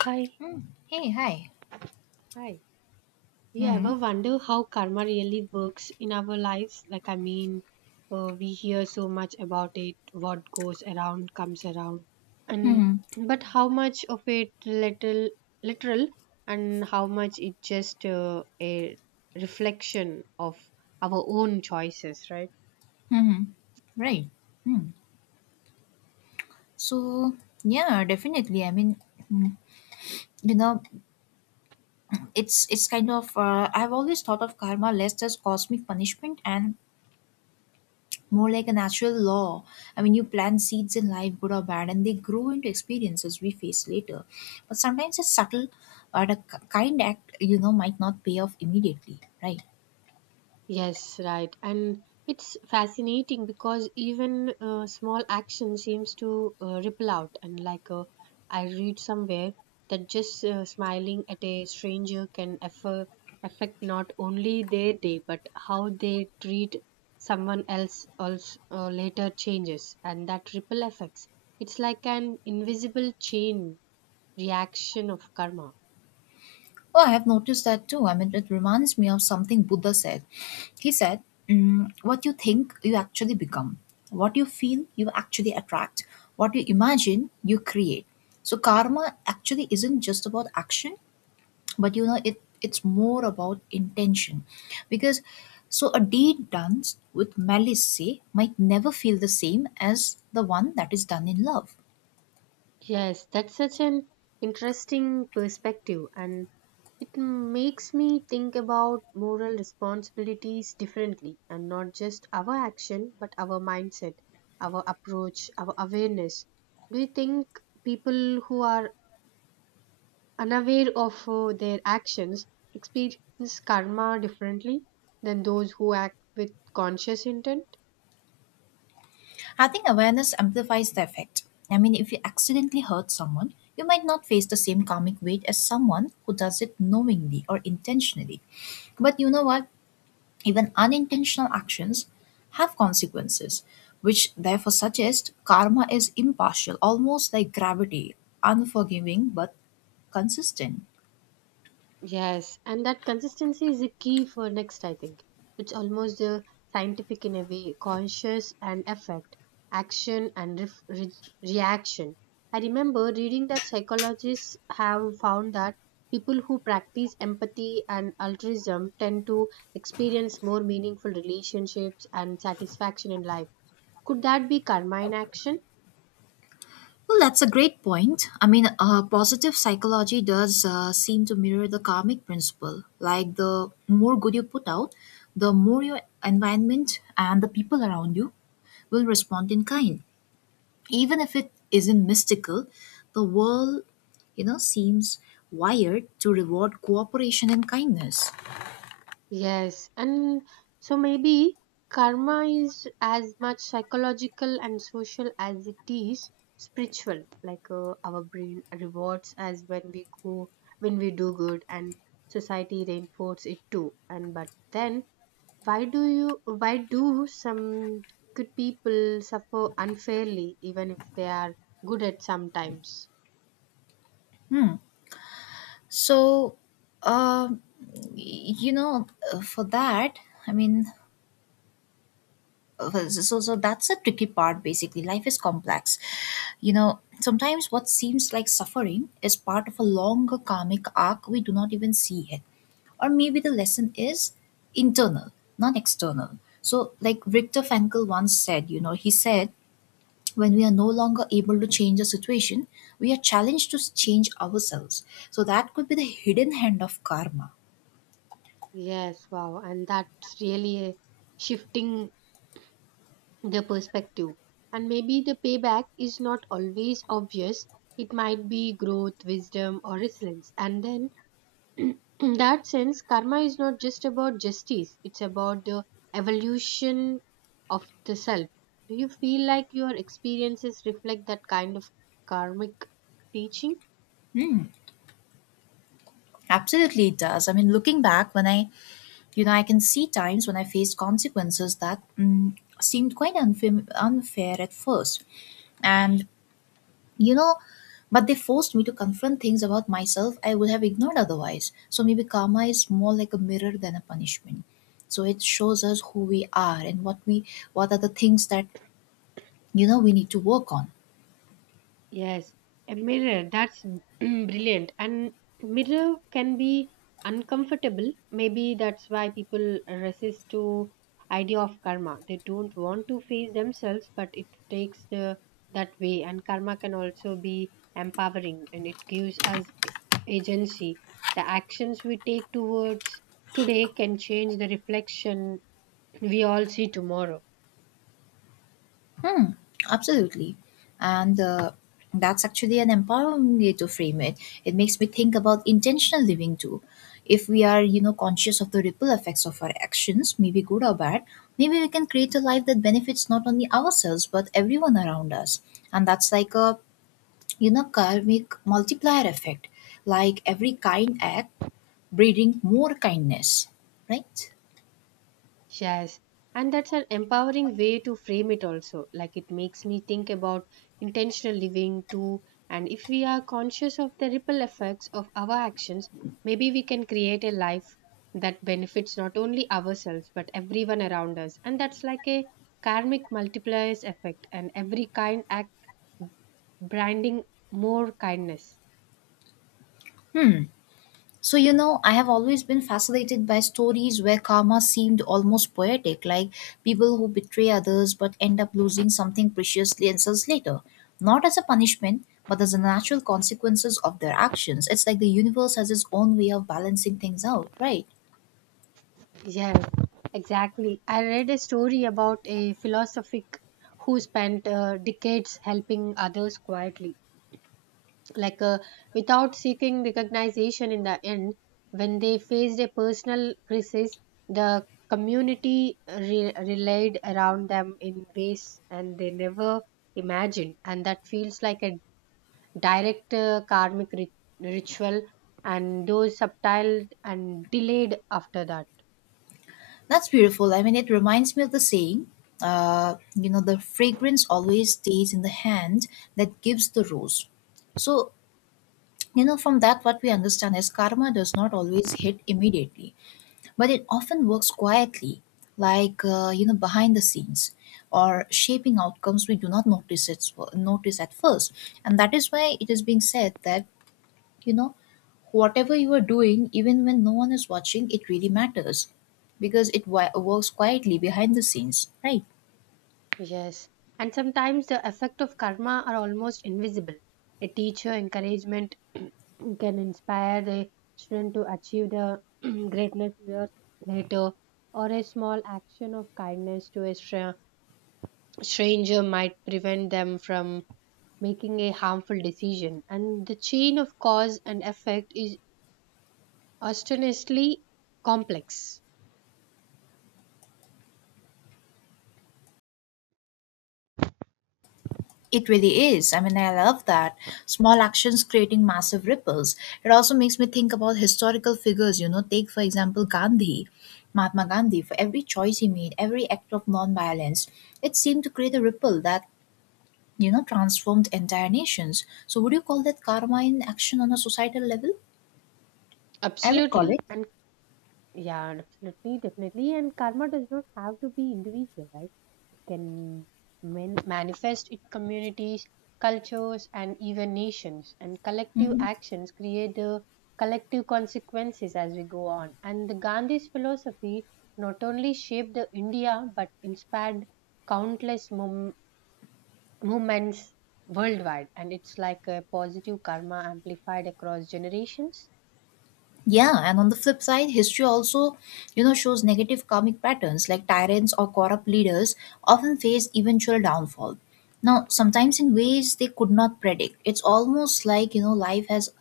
Hi. Mm. Hey, hi. Hi. You Mm. ever wonder how karma really works in our lives? Like, I mean, we hear so much about it, what goes around comes around, and Hmm. but how much of it little literal, and how much it just a reflection of our own choices, right? Hmm. Right. Mm. So, yeah, definitely. I mean, mm, you know, it's kind of, I've always thought of karma less as cosmic punishment and more like a natural law. I mean, you plant seeds in life, good or bad, and they grow into experiences we face later. But sometimes a subtle or a kind act, might not pay off immediately, right? Yes, right. And it's fascinating because even small action seems to ripple out. And like I read somewhere that just smiling at a stranger can affect not only their day but how they treat someone else also later changes and that ripple effects. It's like an invisible chain reaction of karma. Oh, I have noticed that too. I mean, it reminds me of something Buddha said. He said, what you think, you actually become. What you feel, you actually attract. What you imagine, you create. So, karma actually isn't just about action, but it's more about intention. Because so a deed done with malice, say, might never feel the same as the one that is done in love. Yes, that's such an interesting perspective, and it makes me think about moral responsibilities differently and not just our action, but our mindset, our approach, our awareness. Do you think people who are unaware of their actions experience karma differently than those who act with conscious intent? I think awareness amplifies the effect. I mean, if you accidentally hurt someone, you might not face the same karmic weight as someone who does it knowingly or intentionally. But you know what? Even unintentional actions have consequences, which therefore suggest karma is impartial, almost like gravity, unforgiving but consistent. Yes, and that consistency is the key for next, I think. It's almost scientific in a way, conscious and effect, action and ref re reaction. I remember reading that psychologists have found that people who practice empathy and altruism tend to experience more meaningful relationships and satisfaction in life. Could that be karma in action? Well, that's a great point. I mean, positive psychology does seem to mirror the karmic principle. Like, the more good you put out, the more your environment and the people around you will respond in kind. Even if it isn't mystical, the world, seems wired to reward cooperation and kindness. Yes, and so maybe karma is as much psychological and social as it is spiritual. Like our brain rewards us when we go, when we do good, and society reinforces it too. And but then, why do you? Why do some good people suffer unfairly, even if they are good at sometimes? So, um, you know, for that, I mean, so that's a tricky part. Basically, life is complex. Sometimes what seems like suffering is part of a longer karmic arc we do not even see yet, or maybe the lesson is internal, not external. So, like Viktor Frankl once said, he said, when we are no longer able to change a situation, we are challenged to change ourselves. So that could be the hidden hand of karma. Yes, wow, and that's really a shifting the perspective. And maybe the payback is not always obvious. It might be growth, wisdom, or resilience. And then, in that sense, karma is not just about justice, it's about the evolution of the self. Do you feel like your experiences reflect that kind of karmic teaching? Hmm. Absolutely, it does. I mean, looking back, when I, you know, I can see times when I faced consequences that seemed quite unfair, unfair at first. And, you know, but they forced me to confront things about myself I would have ignored otherwise. So maybe karma is more like a mirror than a punishment. So it shows us who we are and what are the things that, we need to work on. Yes, a mirror. That's brilliant. And mirror can be uncomfortable. Maybe that's why people resist to idea of karma. They don't want to face themselves, but it takes the that way. And karma can also be empowering, and it gives us agency. The actions we take towards today can change the reflection we all see tomorrow. Hmm. Absolutely. And that's actually an empowering way to frame it. It makes me think about intentional living too. If we are, conscious of the ripple effects of our actions, maybe good or bad, maybe we can create a life that benefits not only ourselves but everyone around us. And that's like a karmic multiplier effect. Like every kind act breeding more kindness, right? Yes, and that's an empowering way to frame it also. Like it makes me think about intentional living too. And if we are conscious of the ripple effects of our actions, maybe we can create a life that benefits not only ourselves but everyone around us. And that's like a karmic multipliers effect, and every kind act branding more kindness. Hmm. So, I have always been fascinated by stories where karma seemed almost poetic, like people who betray others but end up losing something precious years later. Not as a punishment, but as the natural consequences of their actions. It's like the universe has its own way of balancing things out, right? Yes, exactly. I read a story about a philosophic who spent decades helping others quietly, like without seeking recognition in the end. When they faced a personal crisis, the community relied around them in ways and they never imagined, and that feels like a direct karmic ritual and those subtle and delayed after that. That's beautiful. I mean, it reminds me of the saying, the fragrance always stays in the hand that gives the rose. So, from that, what we understand is karma does not always hit immediately, but it often works quietly, like behind the scenes, or shaping outcomes we do not notice at first. And that is why it is being said that you know whatever you are doing, even when no one is watching, it really matters because it works quietly behind the scenes, right? Yes, and sometimes the effect of karma are almost invisible. A teacher encouragement can inspire the student to achieve the greatness years later, or a small action of kindness to a stranger might prevent them from making a harmful decision. And the chain of cause and effect is astonishingly complex. It really is. I mean, I love that. Small actions creating massive ripples. It also makes me think about historical figures. Take, for example, Gandhi, Mahatma Gandhi. For every choice he made, every act of nonviolence, it seemed to create a ripple that, transformed entire nations. So, would you call that karma in action on a societal level? I would call Absolutely, it. and yeah, absolutely, definitely, and karma does not have to be individual, right? Can manifest in communities, cultures, and even nations. And collective Mhm. actions create the collective consequences as we go on. And the Gandhi's philosophy not only shaped the India but inspired countless movements worldwide. And it's like a positive karma amplified across generations. Yeah, and on the flip side, history also, shows negative karmic patterns like tyrants or corrupt leaders often face eventual downfall. Now, sometimes in ways they could not predict. It's almost like, life has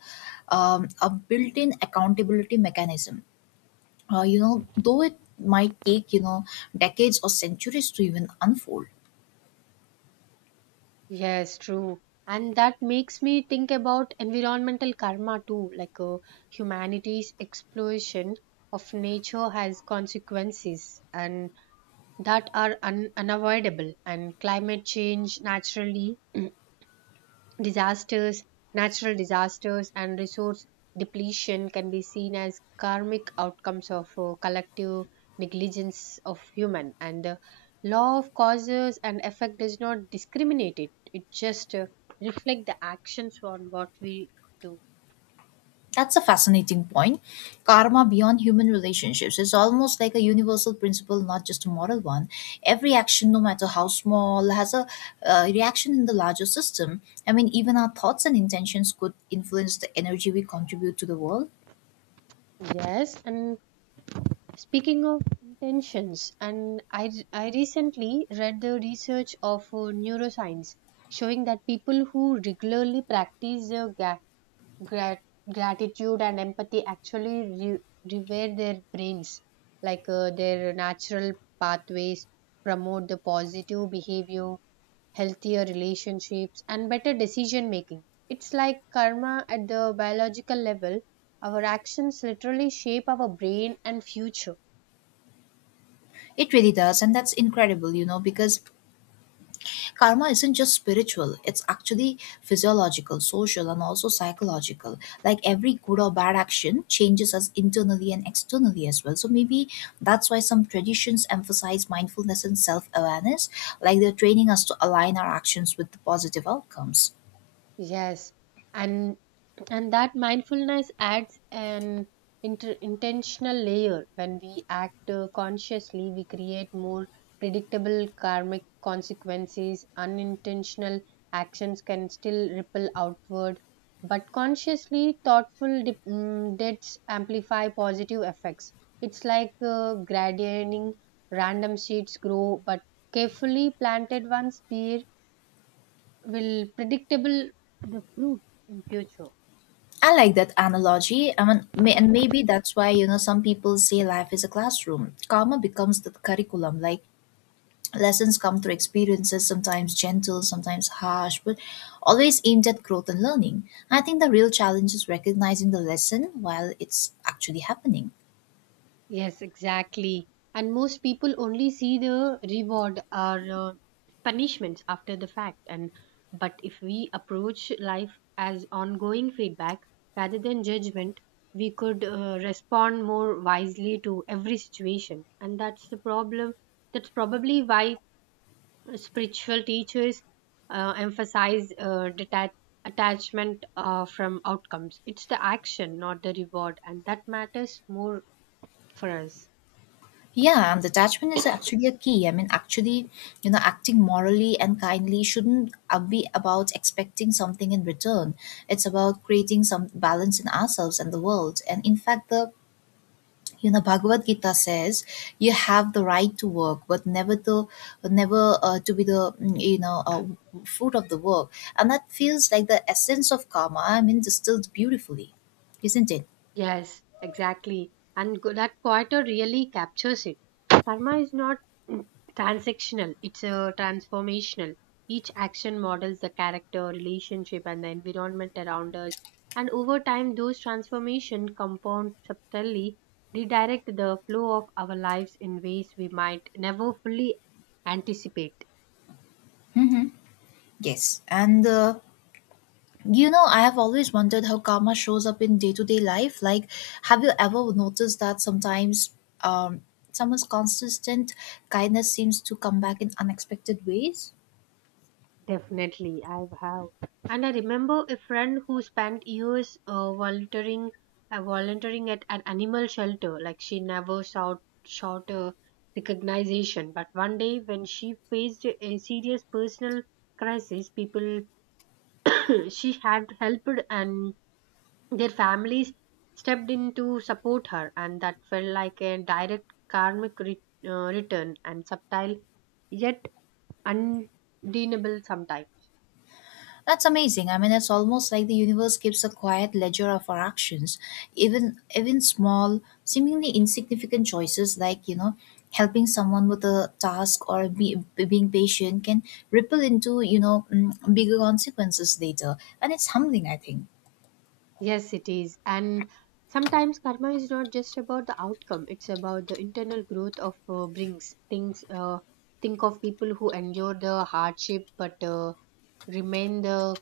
a built-in accountability mechanism. Though it might take, decades or centuries to even unfold. Yes, true. And that makes me think about environmental karma too, like humanity's exploitation of nature has consequences and that are unavoidable and climate change naturally disasters, natural disasters, and resource depletion can be seen as karmic outcomes of collective negligence of human. And the law of causes and effect does not discriminate it. It just reflects the actions on what we do. That's a fascinating point. Karma beyond human relationships is almost like a universal principle, not just a moral one. Every action, no matter how small, has a reaction in the larger system. I mean, even our thoughts and intentions could influence the energy we contribute to the world. Yes, and speaking of intentions, and I recently read the research of neuroscience showing that people who regularly practice the grat- gratitude and empathy actually rewire their brains like their natural pathways promote the positive behavior, healthier relationships and better decision making. It's like karma at the biological level. Our actions literally shape our brain and future. It really does, and that's incredible, because karma isn't just spiritual, it's actually physiological, social, and also psychological. Like every good or bad action changes us internally and externally as well. So maybe that's why some traditions emphasize mindfulness and self awareness, like they're training us to align our actions with the positive outcomes. Yes, and and that mindfulness adds an intentional layer. When we act consciously, we create more predictable karmic consequences. Unintentional actions can still ripple outward, but consciously thoughtful deeds amplify positive effects. It's like grading random seeds grow, but carefully planted ones bear will predictable the fruit in future. I like that analogy. I mean, and maybe that's why some people say life is a classroom. Karma becomes the curriculum. Like, lessons come through experiences, sometimes gentle, sometimes harsh, but always aimed at growth and learning. I think the real challenge is recognizing the lesson while it's actually happening. Yes, exactly. And most people only see the reward or punishments after the fact. And but if we approach life as ongoing feedback rather than judgment, we could respond more wisely to every situation. And that's the problem. That's probably why spiritual teachers emphasize attachment from outcomes. It's the action, not the reward, and that matters more for us. Yeah, and detachment is actually a key. I mean, actually, acting morally and kindly shouldn't be about expecting something in return. It's about creating some balance in ourselves and the world. And in fact, the Bhagavad Gita says, you have the right to work but never to be the fruit of the work. And that feels like the essence of karma, I mean, distilled beautifully, isn't it? Yes, exactly. And that quarter really captures it. Karma is not mm, transactional, it's a transformational. Each action models the character, relationship, and the environment around us. And over time, those transformations compound subtly, redirect the flow of our lives in ways we might never fully anticipate. Yes, and I have always wondered how karma shows up in day-to-day life. Like, have you ever noticed that sometimes um someone's consistent kindness seems to come back in unexpected ways? Definitely, I have. And I remember a friend who spent years volunteering at an animal shelter. Like she never sought a recognition, but one day when she faced a serious personal crisis, people she had helped and their families stepped in to support her, and that felt like a direct karmic return and subtle yet undeniable sometimes. That's amazing. I mean, it's almost like the universe keeps a quiet ledger of our actions, even small, seemingly insignificant choices, like helping someone with a task or being patient, can ripple into bigger consequences later, and it's humbling, I think. Yes, it is. And sometimes karma is not just about the outcome, it's about the internal growth of brings things. Think of people who endure the hardship but remain the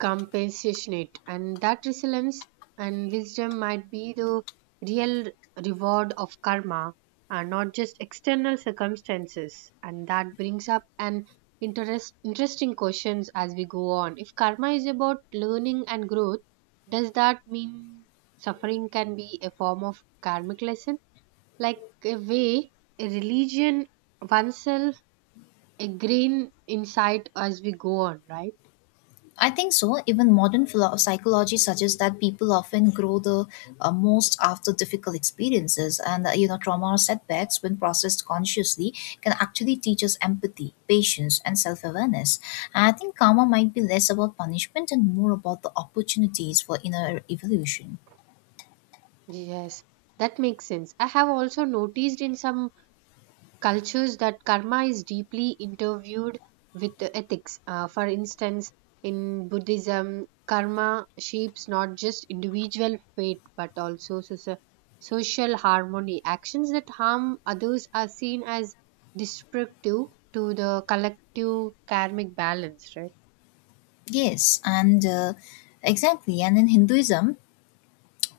compassionate, and that resilience and wisdom might be the real reward of karma and not just external circumstances. And that brings up an interesting questions as we go on. If karma is about learning and growth, does that mean suffering can be a form of karmic lesson, like a way, a religion oneself, a green insight as we go on, right? I think so. Even modern psychology suggests that people often grow the most after difficult experiences, and trauma or setbacks, when processed consciously, can actually teach us empathy, patience, and self-awareness. And I think karma might be less about punishment and more about the opportunities for inner evolution. Yes, that makes sense. I have also noticed in some cultures that karma is deeply interviewed with the ethics. For instance, in Buddhism, karma shapes not just individual fate but also social harmony. Actions that harm others are seen as destructive to the collective karmic balance, right? Yes, and exactly. And in Hinduism,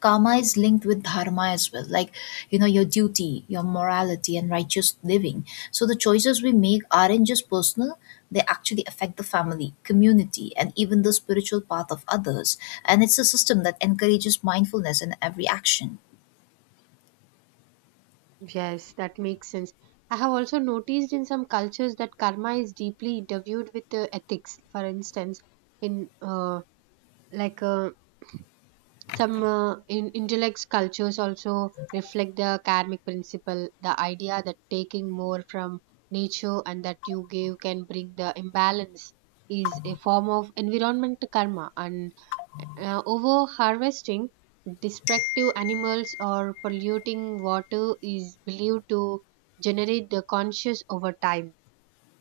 karma is linked with dharma as well. Like, your duty, your morality, and righteous living. So the choices we make aren't just personal, they actually affect the family, community, and even the spiritual path of others. And it's a system that encourages mindfulness in every action. Yes, that makes sense. I have also noticed in some cultures that karma is deeply interviewed with ethics. For instance, in like some in intellect cultures also reflect the karmic principle, the idea that taking more from nature and that you give can bring the imbalance is a form of environment karma. And over harvesting, destructive animals or polluting water is believed to generate the conscious over time.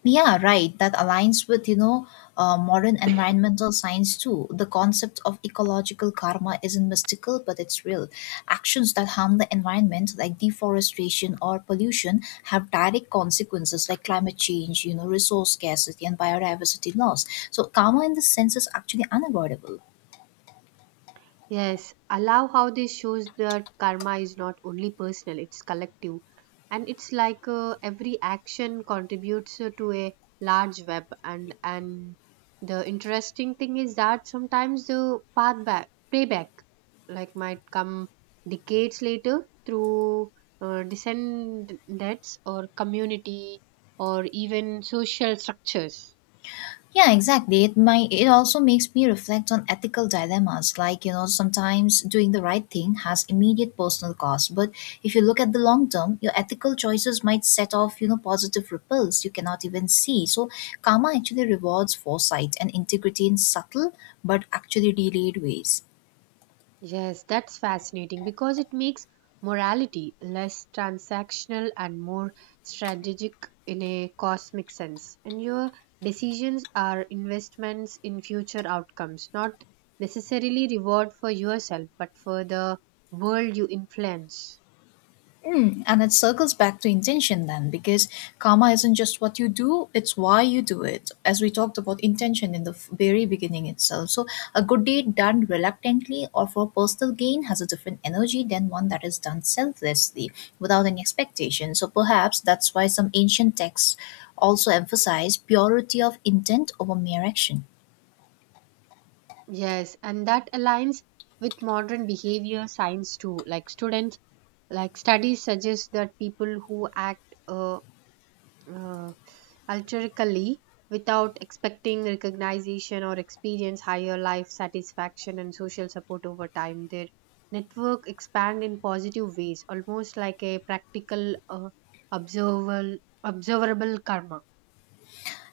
Yeah, right. That aligns with, modern environmental science too. The concept of ecological karma isn't mystical, but it's real. Actions that harm the environment, like deforestation or pollution, have direct consequences like climate change, resource scarcity, and biodiversity loss. So karma in this sense is actually unavoidable. Yes, I love how this shows that karma is not only personal, it's collective. And it's like every action contributes to a large web. And the interesting thing is that sometimes the payback like might come decades later through descendants or community or even social structures. Yeah, exactly. It also makes me reflect on ethical dilemmas. Like, sometimes doing the right thing has immediate personal cost, but if you look at the long term, your ethical choices might set off, positive ripples you cannot even see. So karma actually rewards foresight and integrity in subtle but actually delayed ways. Yes, that's fascinating because it makes morality less transactional and more strategic in a cosmic sense. And your decisions are investments in future outcomes, not necessarily reward for yourself, but for the world you influence. Hmm, and it circles back to intention then, because karma isn't just what you do, it's why you do it. As we talked about intention in the very beginning itself. So, a good deed done reluctantly or for personal gain has a different energy than one that is done selflessly without any expectation. So, perhaps that's why some ancient texts also emphasize purity of intent over mere action. Yes, and that aligns with modern behavior science too. Like studies suggest that people who act uh, uh, altruistically without expecting recognition or experience higher life satisfaction and social support over time. Their network expand in positive ways, almost like a practical observable observable karma.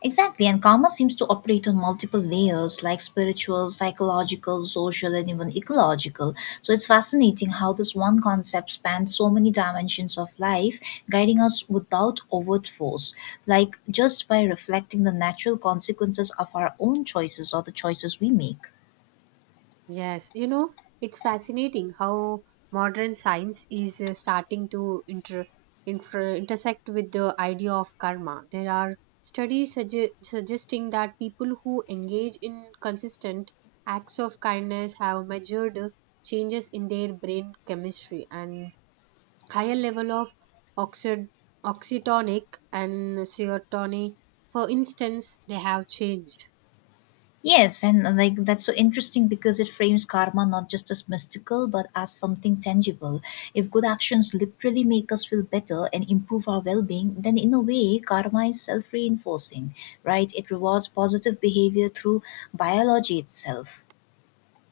Exactly, and karma seems to operate on multiple layers like spiritual, psychological, social, and even ecological. So it's fascinating how this one concept spans so many dimensions of life, guiding us without overt force, like just by reflecting the natural consequences of our own choices, or the choices we make. Yes, it's fascinating how modern science is starting to intersect with the idea of karma. There are studies suggesting that people who engage in consistent acts of kindness have measured changes in their brain chemistry and higher level of oxid- oxytonic and serotonin. For instance, they have changed. Yes, and like, that's so interesting because it frames karma not just as mystical but as something tangible. If good actions literally make us feel better and improve our well being, then in a way, karma is self reinforcing, right? It rewards positive behavior through biology itself.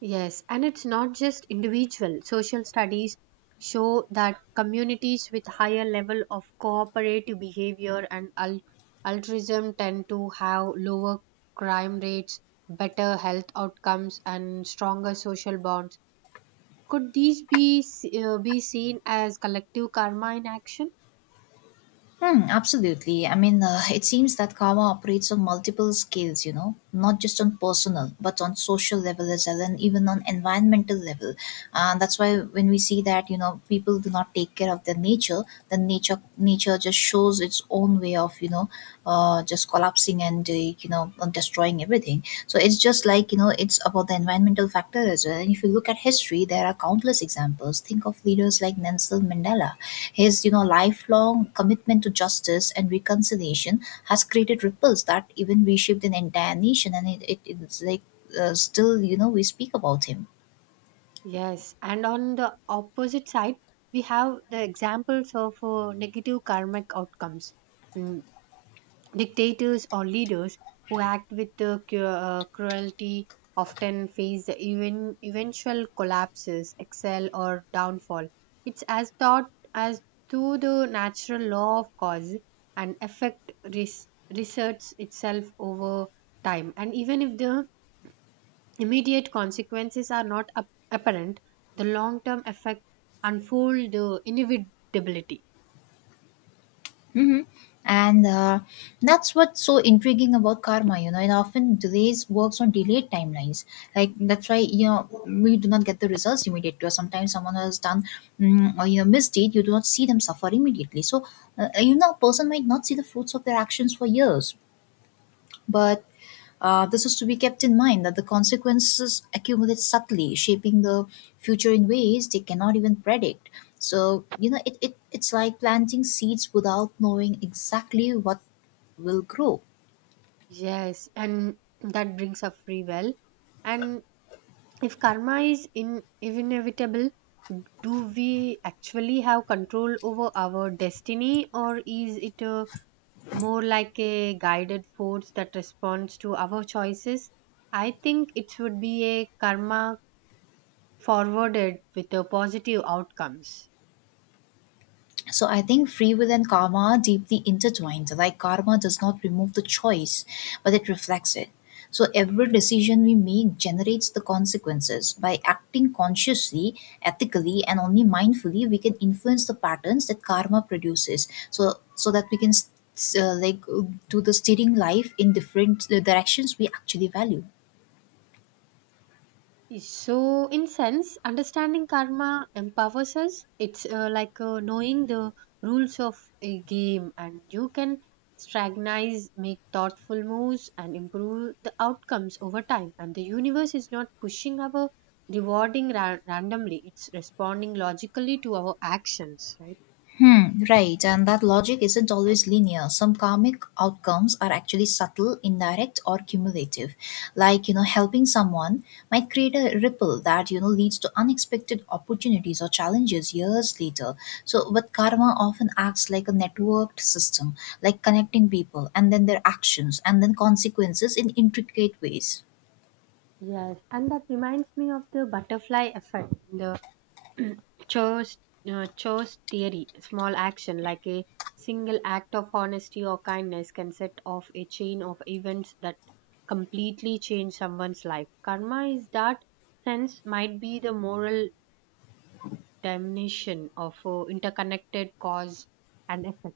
Yes, and it's not just individual. Social studies show that communities with higher level of cooperative behavior and altruism tend to have lower crime rates, better health outcomes, and stronger social bonds. Could these be be seen as collective karma in action? Hmm, absolutely. I mean, it seems that karma operates on multiple scales, not just on personal, but on social level as well, and even on environmental level. That's why when we see that, you know, people do not take care of their nature, then nature just shows its own way of, you know, just collapsing and, you know, destroying everything. So it's just like, you know, it's about the environmental factor as well. And if you look at history, there are countless examples. Think of leaders like Nelson Mandela. His, you know, lifelong commitment to justice and reconciliation has created ripples that even reshaped an entire nation. And it's like, still, you know, we speak about him. Yes, and on the opposite side, we have the examples of negative karmic outcomes. Mm, Dictators or leaders who act with the cruelty often face the eventual collapses, excel, or downfall. It's as thought as to the natural law of cause and effect reserts itself over time. And even if the immediate consequences are not apparent, the long-term effect unfold the inevitability. Hmm. And that's what's so intriguing about karma, you know. It often delays, works on delayed timelines. Like, that's why, you know, we do not get the results immediately. Or sometimes someone has done, or you know, misdeed, you do not see them suffer immediately. So you know, a person might not see the fruits of their actions for years, but this is to be kept in mind that the consequences accumulate subtly, shaping the future in ways they cannot even predict. So, you know, it's like planting seeds without knowing exactly what will grow. Yes, and that brings up free will. And if karma is in inevitable, do we actually have control over our destiny, or is it a, more like a guided force that responds to our choices? I think it would be a karma forwarded with a positive outcomes. So I think free will and karma are deeply intertwined. Like, karma does not remove the choice, but it reflects it. So every decision we make generates the consequences. By acting consciously, ethically, and only mindfully, we can influence the patterns that karma produces. So that we can like, do the steering life in different directions we actually value. So, in sense, understanding karma empowers us. It's like knowing the rules of a game, and you can strategize, make thoughtful moves, and improve the outcomes over time. And the universe is not pushing our rewarding randomly; it's responding logically to our actions, right? Hmm, right. And that logic isn't always linear. Some karmic outcomes are actually subtle, indirect, or cumulative. Like, you know, helping someone might create a ripple that, you know, leads to unexpected opportunities or challenges years later. So, but karma often acts like a networked system, like connecting people and then their actions and then consequences in intricate ways. Yes, and that reminds me of the butterfly effect in the chose chose theory, small action like a single act of honesty or kindness can set off a chain of events that completely change someone's life. Karma is that sense might be the moral dimension of interconnected cause and effect.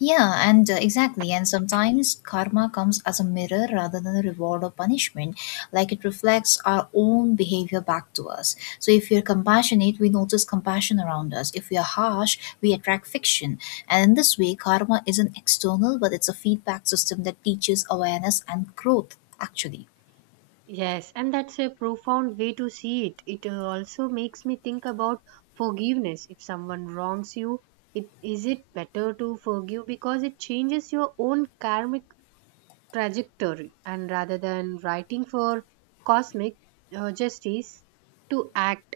Yeah, and exactly. And sometimes karma comes as a mirror rather than a reward or punishment. Like, it reflects our own behavior back to us. So if we are compassionate, we notice compassion around us. If we are harsh, we attract fiction. And in this way, karma isn't external, but it's a feedback system that teaches awareness and growth, actually. Yes, and that's a profound way to see it. It also makes me think about forgiveness. If someone wrongs you, it is it better to forgive because it changes your own karmic trajectory and rather than writing for cosmic justice to act.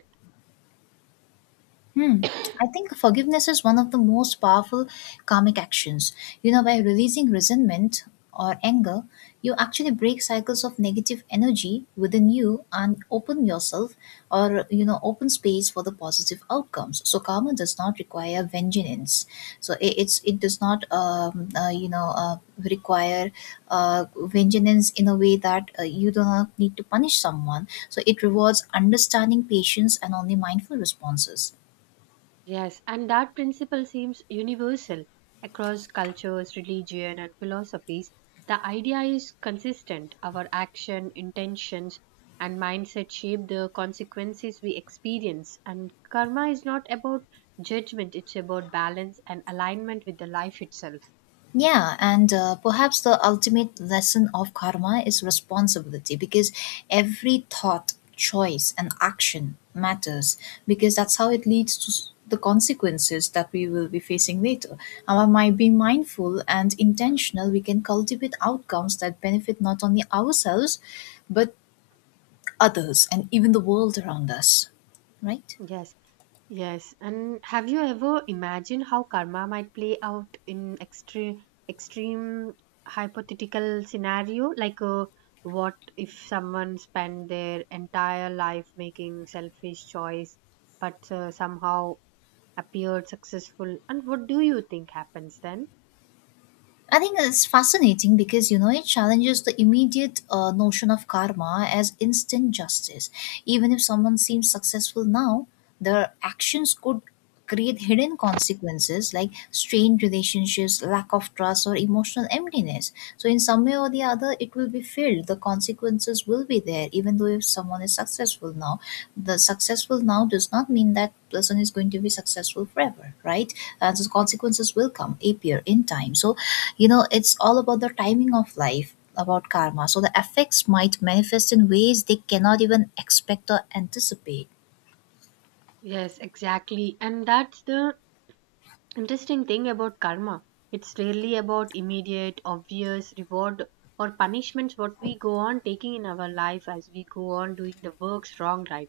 Hmm. I think forgiveness is one of the most powerful karmic actions. You know, by releasing resentment or anger, you actually break cycles of negative energy within you and open yourself, or, you know, open space for the positive outcomes. So karma does not require vengeance. So it does not, you know, require vengeance in a way that you do not need to punish someone. So it rewards understanding, patience, and only mindful responses. Yes, and that principle seems universal across cultures, religion and philosophies. The idea is consistent, our action, intentions and mindset shape the consequences we experience, and karma is not about judgment. It's about balance and alignment with the life itself. Yeah, and perhaps the ultimate lesson of karma is responsibility, because every thought, choice, and action matters, because that's how it leads to the consequences that we will be facing later. And by being mindful and intentional, we can cultivate outcomes that benefit not only ourselves, but others and even the world around us, right? yes Yes, and have you ever imagined how karma might play out in extreme hypothetical scenario? Like, what if someone spent their entire life making selfish choice, but somehow appeared successful? And what do you think happens then? I think it's fascinating because, you know, it challenges the immediate notion of karma as instant justice. Even if someone seems successful now, their actions could create hidden consequences like strained relationships, lack of trust, or emotional emptiness. So, in some way or the other, it will be filled. The consequences will be there. Even though if someone is successful now, the successful now does not mean that person is going to be successful forever, right? And the consequences will come, appear in time. So, you know, it's all about the timing of life about karma. So the effects might manifest in ways they cannot even expect or anticipate. Yes, exactly. And that's the interesting thing about karma, it's rarely about immediate, obvious reward or punishments what we go on taking in our life as we go on doing the works wrong, right?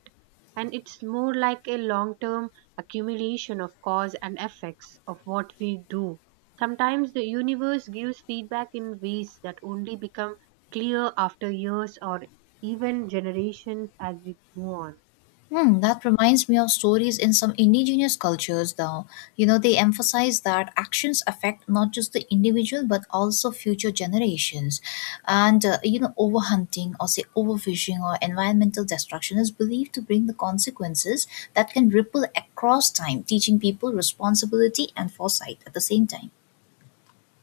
And it's more like a long term accumulation of cause and effects of what we do. Sometimes the universe gives feedback in ways that only become clear after years or even generations as we go on. Hmm, that reminds me of stories in some indigenous cultures. Though, you know, they emphasize that actions affect not just the individual but also future generations. And you know, overhunting, or say overfishing, or environmental destruction is believed to bring the consequences that can ripple across time, teaching people responsibility and foresight at the same time.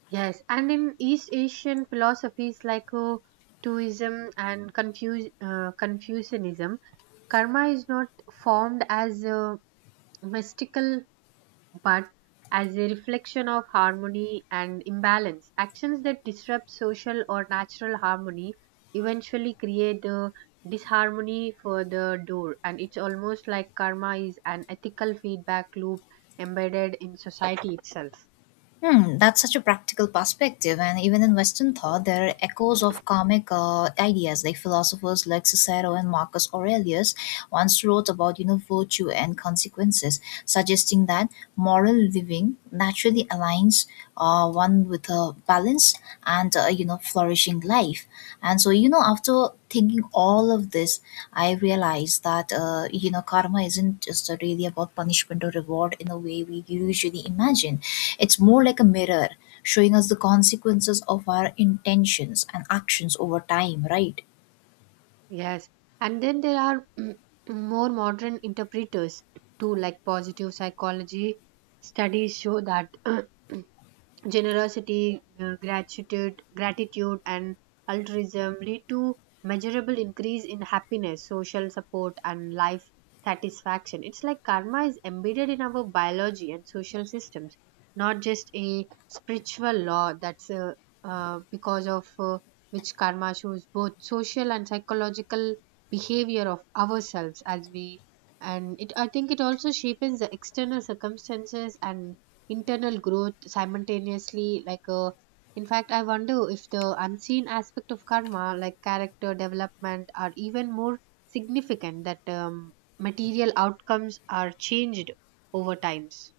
Yes, and in East Asian philosophies like Taoism and Confucianism, karma is not formed as a mystical but as a reflection of harmony and imbalance. Actions that disrupt social or natural harmony eventually create a disharmony for the door, and it's almost like karma is an ethical feedback loop embedded in society itself. Hmm, that's such a practical perspective. And even in Western thought, there are echoes of karmic ideas. Like, philosophers like Cicero and Marcus Aurelius once wrote about, you know, virtue and consequences, suggesting that moral living naturally aligns one with a balance and, you know, flourishing life. And so, you know, after thinking all of this, I realized that you know, karma isn't just really about punishment or reward in a way we usually imagine. It's more like a mirror, showing us the consequences of our intentions and actions over time, right? Yes, and then there are more modern interpreters too, like positive psychology studies show that generosity, gratitude, and altruism lead to measurable increase in happiness, social support, and life satisfaction. It's like karma is embedded in our biology and social systems, not just a spiritual law. That's because of which karma shows both social and psychological behavior of ourselves as we, and it I think it also shapes the external circumstances and internal growth simultaneously like in fact I wonder if the unseen aspect of karma like character development are even more significant that material outcomes are changed over times.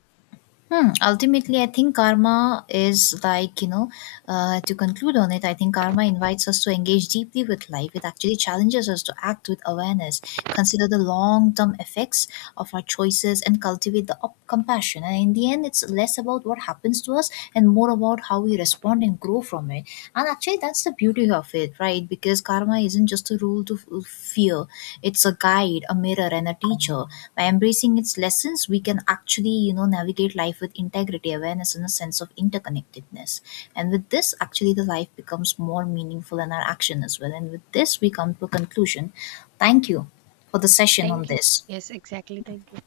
Hmm. Ultimately, I think karma is like, you know, to conclude on it, I think karma invites us to engage deeply with life. It actually challenges us to act with awareness, consider the long term effects of our choices, and cultivate the compassion. And in the end, it's less about what happens to us and more about how we respond and grow from it. And actually, that's the beauty of it, right? Because karma isn't just a rule to fear. It's a guide, a mirror, and a teacher. By embracing its lessons, we can actually, you know, navigate life with integrity, awareness, and a sense of interconnectedness. And with this, actually, the life becomes more meaningful in our action as well. And with this, we come to a conclusion. Thank you for the session on Thank you. this. Yes, exactly. Thank you.